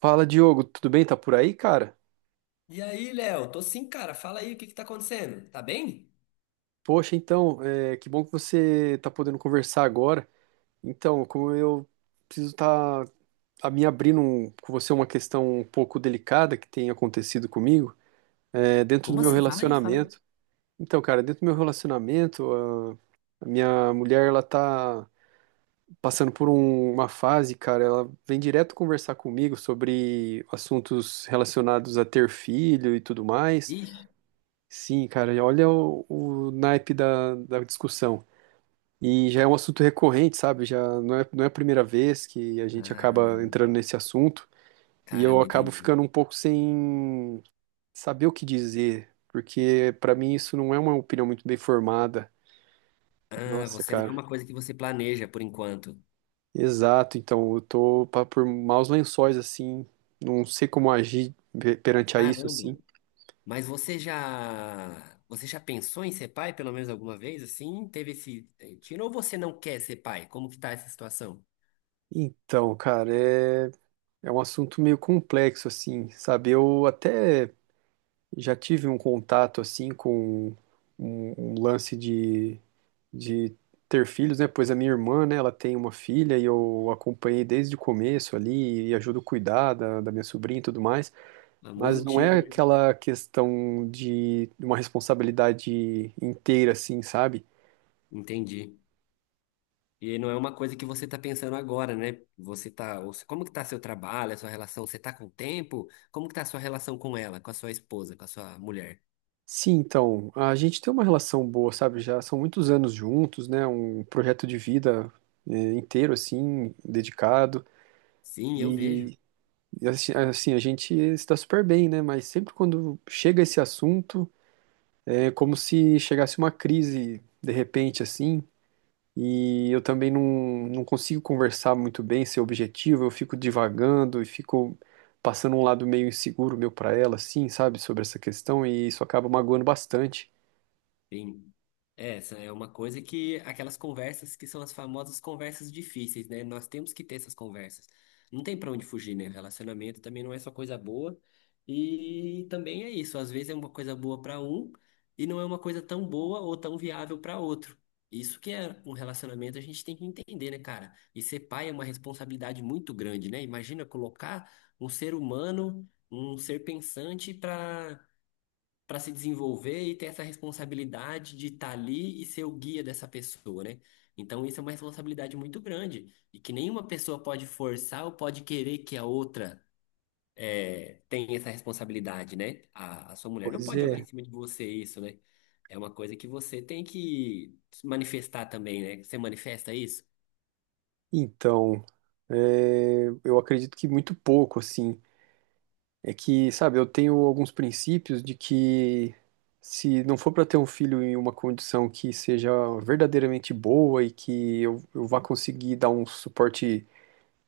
Fala, Diogo, tudo bem? Tá por aí, cara? E aí, Léo? Tô sim, cara. Fala aí, o que que tá acontecendo? Tá bem? Poxa, então, que bom que você tá podendo conversar agora. Então, como eu preciso estar tá, a me abrindo com você uma questão um pouco delicada que tem acontecido comigo, dentro do Como meu assim? Fala aí, fala aí. relacionamento. Então, cara, dentro do meu relacionamento, a minha mulher, ela tá passando por uma fase, cara, ela vem direto conversar comigo sobre assuntos relacionados a ter filho e tudo mais. Ixi. Sim, cara, e olha o naipe da discussão. E já é um assunto recorrente, sabe? Já não é a primeira vez que a gente acaba Ah, entrando nesse assunto. E eu caramba, acabo entendi. ficando um pouco sem saber o que dizer, porque pra mim isso não é uma opinião muito bem formada. Ah, Nossa, você não é cara. uma coisa que você planeja por enquanto. Exato, então eu tô por maus lençóis, assim. Não sei como agir perante a isso, Caramba. assim. Mas você já pensou em ser pai pelo menos alguma vez? Assim, teve esse tiro ou você não quer ser pai? Como que tá essa situação? Então, cara, é um assunto meio complexo, assim, sabe? Eu até. Já tive um contato assim com um lance de ter filhos, né? Pois a minha irmã, né, ela tem uma filha e eu acompanhei desde o começo ali e ajudo a cuidar da minha sobrinha e tudo mais. Famoso Mas não tio, é né? aquela questão de uma responsabilidade inteira assim, sabe? Entendi. E aí não é uma coisa que você está pensando agora, né? Você tá, ou como que tá seu trabalho, a sua relação? Você tá com tempo? Como que tá a sua relação com ela, com a sua esposa, com a sua mulher? Sim, então, a gente tem uma relação boa, sabe? Já são muitos anos juntos, né? Um projeto de vida inteiro assim, dedicado. Sim, eu vejo. e E assim, a gente está super bem, né? Mas sempre quando chega esse assunto, é como se chegasse uma crise de repente, assim. E eu também não consigo conversar muito bem, ser objetivo. Eu fico divagando e fico passando um lado meio inseguro meu para ela, assim, sabe? Sobre essa questão. E isso acaba magoando bastante. Sim. É, essa é uma coisa que aquelas conversas que são as famosas conversas difíceis, né? Nós temos que ter essas conversas. Não tem pra onde fugir, né? Relacionamento também não é só coisa boa. E também é isso, às vezes é uma coisa boa pra um e não é uma coisa tão boa ou tão viável pra outro. Isso que é um relacionamento, a gente tem que entender, né, cara? E ser pai é uma responsabilidade muito grande, né? Imagina colocar um ser humano, um ser pensante para se desenvolver e ter essa responsabilidade de estar ali e ser o guia dessa pessoa, né? Então isso é uma responsabilidade muito grande e que nenhuma pessoa pode forçar ou pode querer que a outra tenha essa responsabilidade, né? A sua mulher não Pois pode jogar em é. cima de você isso, né? É uma coisa que você tem que manifestar também, né? Você manifesta isso? Então, eu acredito que muito pouco, assim. É que, sabe, eu tenho alguns princípios de que se não for para ter um filho em uma condição que seja verdadeiramente boa e que eu vá conseguir dar um suporte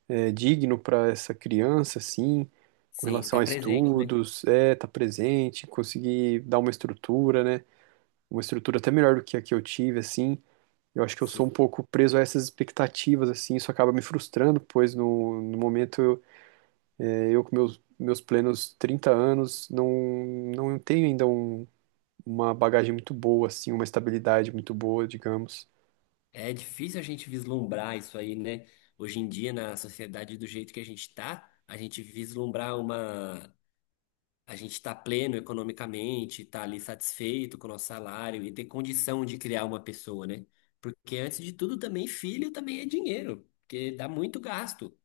digno para essa criança, assim, com Sim, relação estar a presente, né? estudos, tá presente, conseguir dar uma estrutura, né? Uma estrutura até melhor do que a que eu tive, assim. Eu acho que eu sou um Sim. pouco preso a essas expectativas, assim, isso acaba me frustrando, pois no momento eu com meus plenos 30 anos não tenho ainda uma bagagem muito boa, assim, uma estabilidade muito boa, digamos. É difícil a gente vislumbrar isso aí, né? Hoje em dia, na sociedade do jeito que a gente tá, a gente vislumbrar uma a gente está pleno economicamente, está ali satisfeito com o nosso salário e ter condição de criar uma pessoa, né? Porque antes de tudo também filho também é dinheiro, porque dá muito gasto.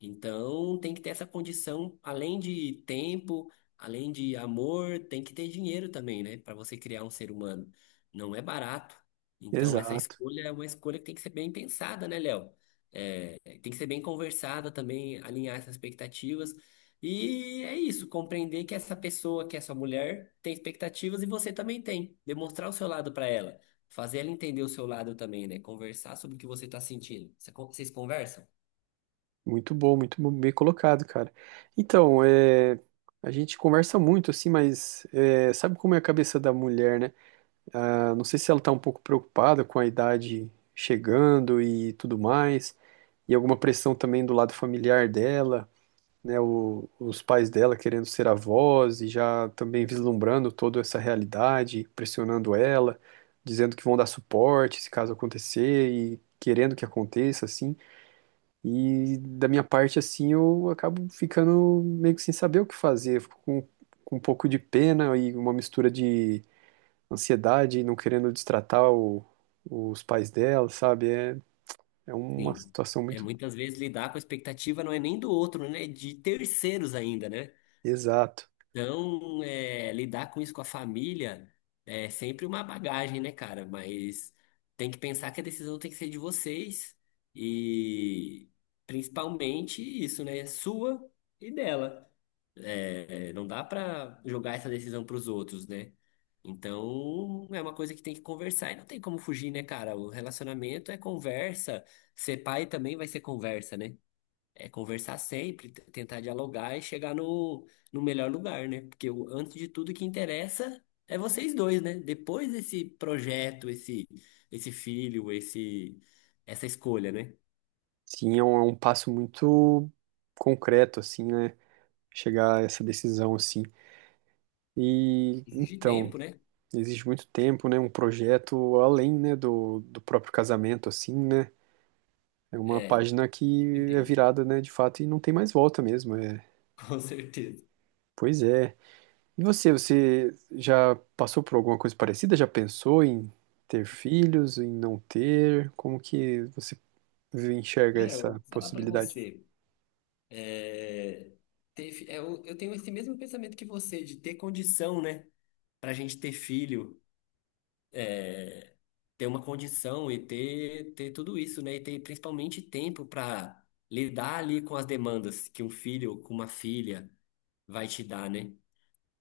Então tem que ter essa condição, além de tempo, além de amor, tem que ter dinheiro também, né? Para você criar um ser humano. Não é barato. Então essa Exato. escolha é uma escolha que tem que ser bem pensada, né, Léo? É, tem que ser bem conversada também, alinhar essas expectativas e é isso, compreender que essa pessoa, que é sua mulher, tem expectativas e você também tem. Demonstrar o seu lado para ela, fazer ela entender o seu lado também, né? Conversar sobre o que você está sentindo. Vocês conversam? Muito bom, bem colocado, cara. Então, a gente conversa muito, assim, mas é, sabe como é a cabeça da mulher, né? Ah, não sei se ela tá um pouco preocupada com a idade chegando e tudo mais, e alguma pressão também do lado familiar dela. Né, os pais dela querendo ser avós e já também vislumbrando toda essa realidade, pressionando ela, dizendo que vão dar suporte se caso acontecer e querendo que aconteça, assim. E da minha parte, assim, eu acabo ficando meio que sem saber o que fazer, fico com, um pouco de pena e uma mistura de ansiedade, não querendo destratar os pais dela, sabe? É, uma Sim. situação É, muito muitas vezes lidar com a expectativa não é nem do outro, né? É de terceiros ainda, né? exata. Então, é, lidar com isso com a família é sempre uma bagagem, né, cara? Mas tem que pensar que a decisão tem que ser de vocês e principalmente isso, né? Sua e dela. É, não dá pra jogar essa decisão pros outros, né? Então, é uma coisa que tem que conversar e não tem como fugir, né, cara? O relacionamento é conversa. Ser pai também vai ser conversa, né? É conversar sempre, tentar dialogar e chegar no melhor lugar, né? Porque antes de tudo, o que interessa é vocês dois, né? Depois desse projeto, esse filho, essa escolha, né? Sim, é um passo muito concreto, assim, né? Chegar a essa decisão, assim. E, Exige então, tempo, né? exige muito tempo, né? Um projeto além, né, do próprio casamento, assim, né? É uma É, com página que é certeza. virada, né, de fato, e não tem mais volta mesmo. É. Com certeza. Pois é. E você, você já passou por alguma coisa parecida? Já pensou em ter filhos, em não ter? Como que você enxerga Léo, eu essa vou falar pra possibilidade? você. é, eu tenho esse mesmo pensamento que você, de ter condição, né? Pra gente ter filho. Ter uma condição e ter tudo isso, né? E ter principalmente tempo para lidar ali com as demandas que um filho ou com uma filha vai te dar, né?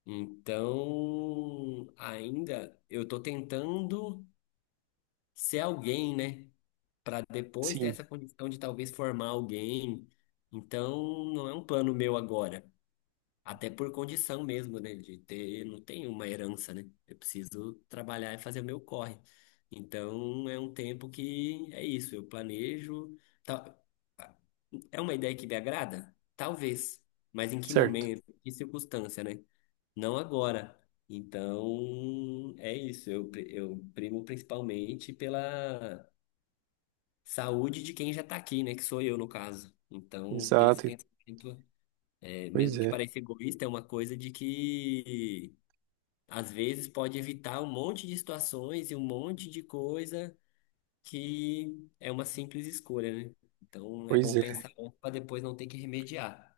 Então, ainda eu tô tentando ser alguém, né? Para depois ter Sim, essa condição de talvez formar alguém. Então, não é um plano meu agora. Até por condição mesmo, né? De ter, não tem uma herança, né? Eu preciso trabalhar e fazer o meu corre. Então é um tempo que é isso, eu planejo. tal- É uma ideia que me agrada? Talvez. Mas em que certo. momento, em que circunstância, né? Não agora. Então é isso, eu primo principalmente pela saúde de quem já tá aqui, né? Que sou eu, no caso. Então, ter esse Exato. pensamento. É, Pois mesmo que é. pareça egoísta, é uma coisa de que às vezes pode evitar um monte de situações e um monte de coisa que é uma simples escolha, né? Então é Pois bom é, pensar para depois não ter que remediar.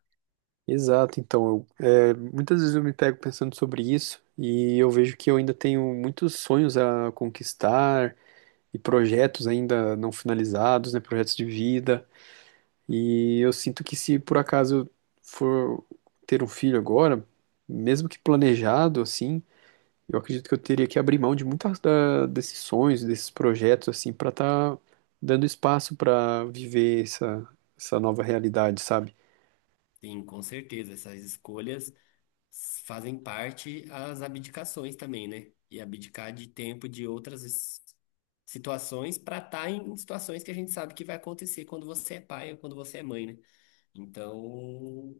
exato. Então, eu, muitas vezes eu me pego pensando sobre isso e eu vejo que eu ainda tenho muitos sonhos a conquistar e projetos ainda não finalizados, né, projetos de vida. E eu sinto que se por acaso eu for ter um filho agora, mesmo que planejado assim, eu acredito que eu teria que abrir mão de muitas desses sonhos, desses projetos assim, para estar dando espaço para viver essa nova realidade, sabe? Sim, com certeza. Essas escolhas fazem parte as abdicações também, né? E abdicar de tempo de outras situações para estar em situações que a gente sabe que vai acontecer quando você é pai ou quando você é mãe, né? Então,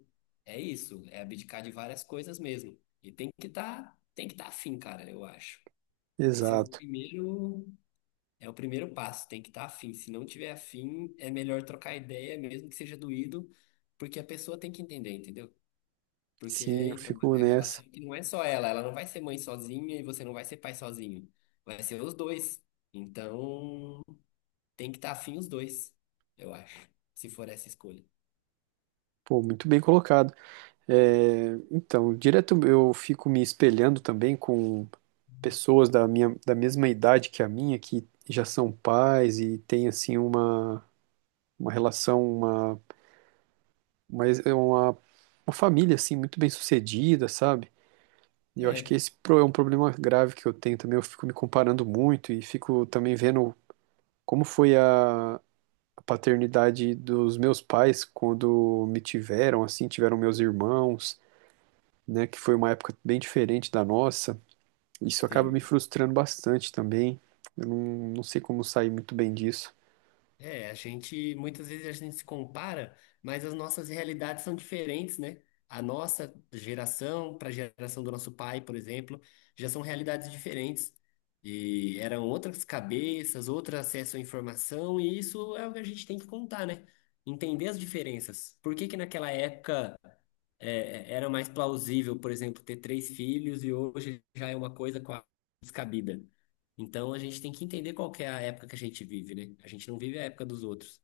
é isso, é abdicar de várias coisas mesmo. E tem que estar afim, cara, eu acho. Esse é Exato. É o primeiro passo, tem que estar afim. Se não tiver afim, é melhor trocar ideia, mesmo que seja doído, porque a pessoa tem que entender, entendeu? Porque Sim, eu fico é uma nessa. relação que não é só ela, ela não vai ser mãe sozinha e você não vai ser pai sozinho. Vai ser os dois. Então, tem que estar afim os dois, eu acho, se for essa escolha. Pô, muito bem colocado. É, então, direto eu fico me espelhando também com pessoas da mesma idade que a minha, que já são pais e têm, assim, uma relação, uma, é uma, uma família, assim, muito bem sucedida, sabe? E eu acho que É, esse é um problema grave que eu tenho também. Eu fico me comparando muito e fico também vendo como foi a paternidade dos meus pais quando me tiveram, assim, tiveram meus irmãos, né, que foi uma época bem diferente da nossa. Isso acaba me sim. frustrando bastante também. Eu não sei como sair muito bem disso. É, muitas vezes a gente se compara, mas as nossas realidades são diferentes, né? A nossa geração para a geração do nosso pai, por exemplo, já são realidades diferentes. E eram outras cabeças, outro acesso à informação, e isso é o que a gente tem que contar, né? Entender as diferenças. Por que que naquela época era mais plausível, por exemplo, ter três filhos e hoje já é uma coisa quase descabida. Então a gente tem que entender qual que é a época que a gente vive, né? A gente não vive a época dos outros.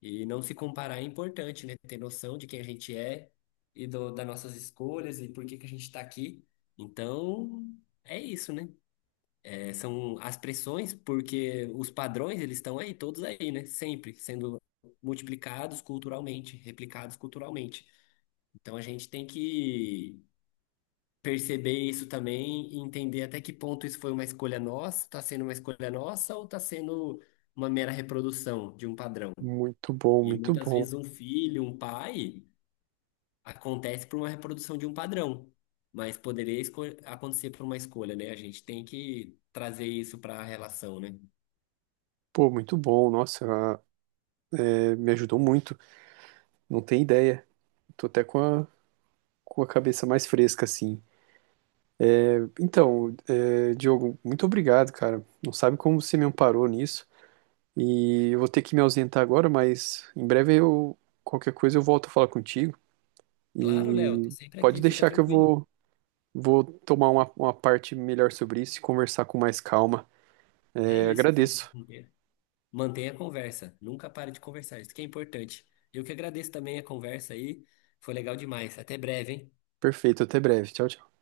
E não se comparar é importante, né? Ter noção de quem a gente é e das nossas escolhas e por que que a gente está aqui. Então é isso, né? É, são as pressões, porque os padrões eles estão aí, todos aí, né? Sempre sendo multiplicados culturalmente, replicados culturalmente. Então a gente tem que perceber isso também e entender até que ponto isso foi uma escolha nossa, está sendo uma escolha nossa ou está sendo uma mera reprodução de um padrão. Muito bom, E muito muitas bom. vezes um filho, um pai, acontece por uma reprodução de um padrão, mas poderia acontecer por uma escolha, né? A gente tem que trazer isso para a relação, né? Pô, muito bom. Nossa, é, me ajudou muito. Não tem ideia. Tô até com a, cabeça mais fresca, assim. Então, é, Diogo, muito obrigado, cara. Não sabe como você me amparou nisso. E eu vou ter que me ausentar agora, mas em breve eu, qualquer coisa eu volto a falar contigo. Claro, Léo, tô E sempre pode aqui, fica deixar que eu tranquilo. vou tomar uma parte melhor sobre isso e conversar com mais calma. É É, isso, agradeço. mantenha a conversa, nunca pare de conversar, isso que é importante. Eu que agradeço também a conversa aí, foi legal demais. Até breve, hein? Perfeito, até breve. Tchau, tchau.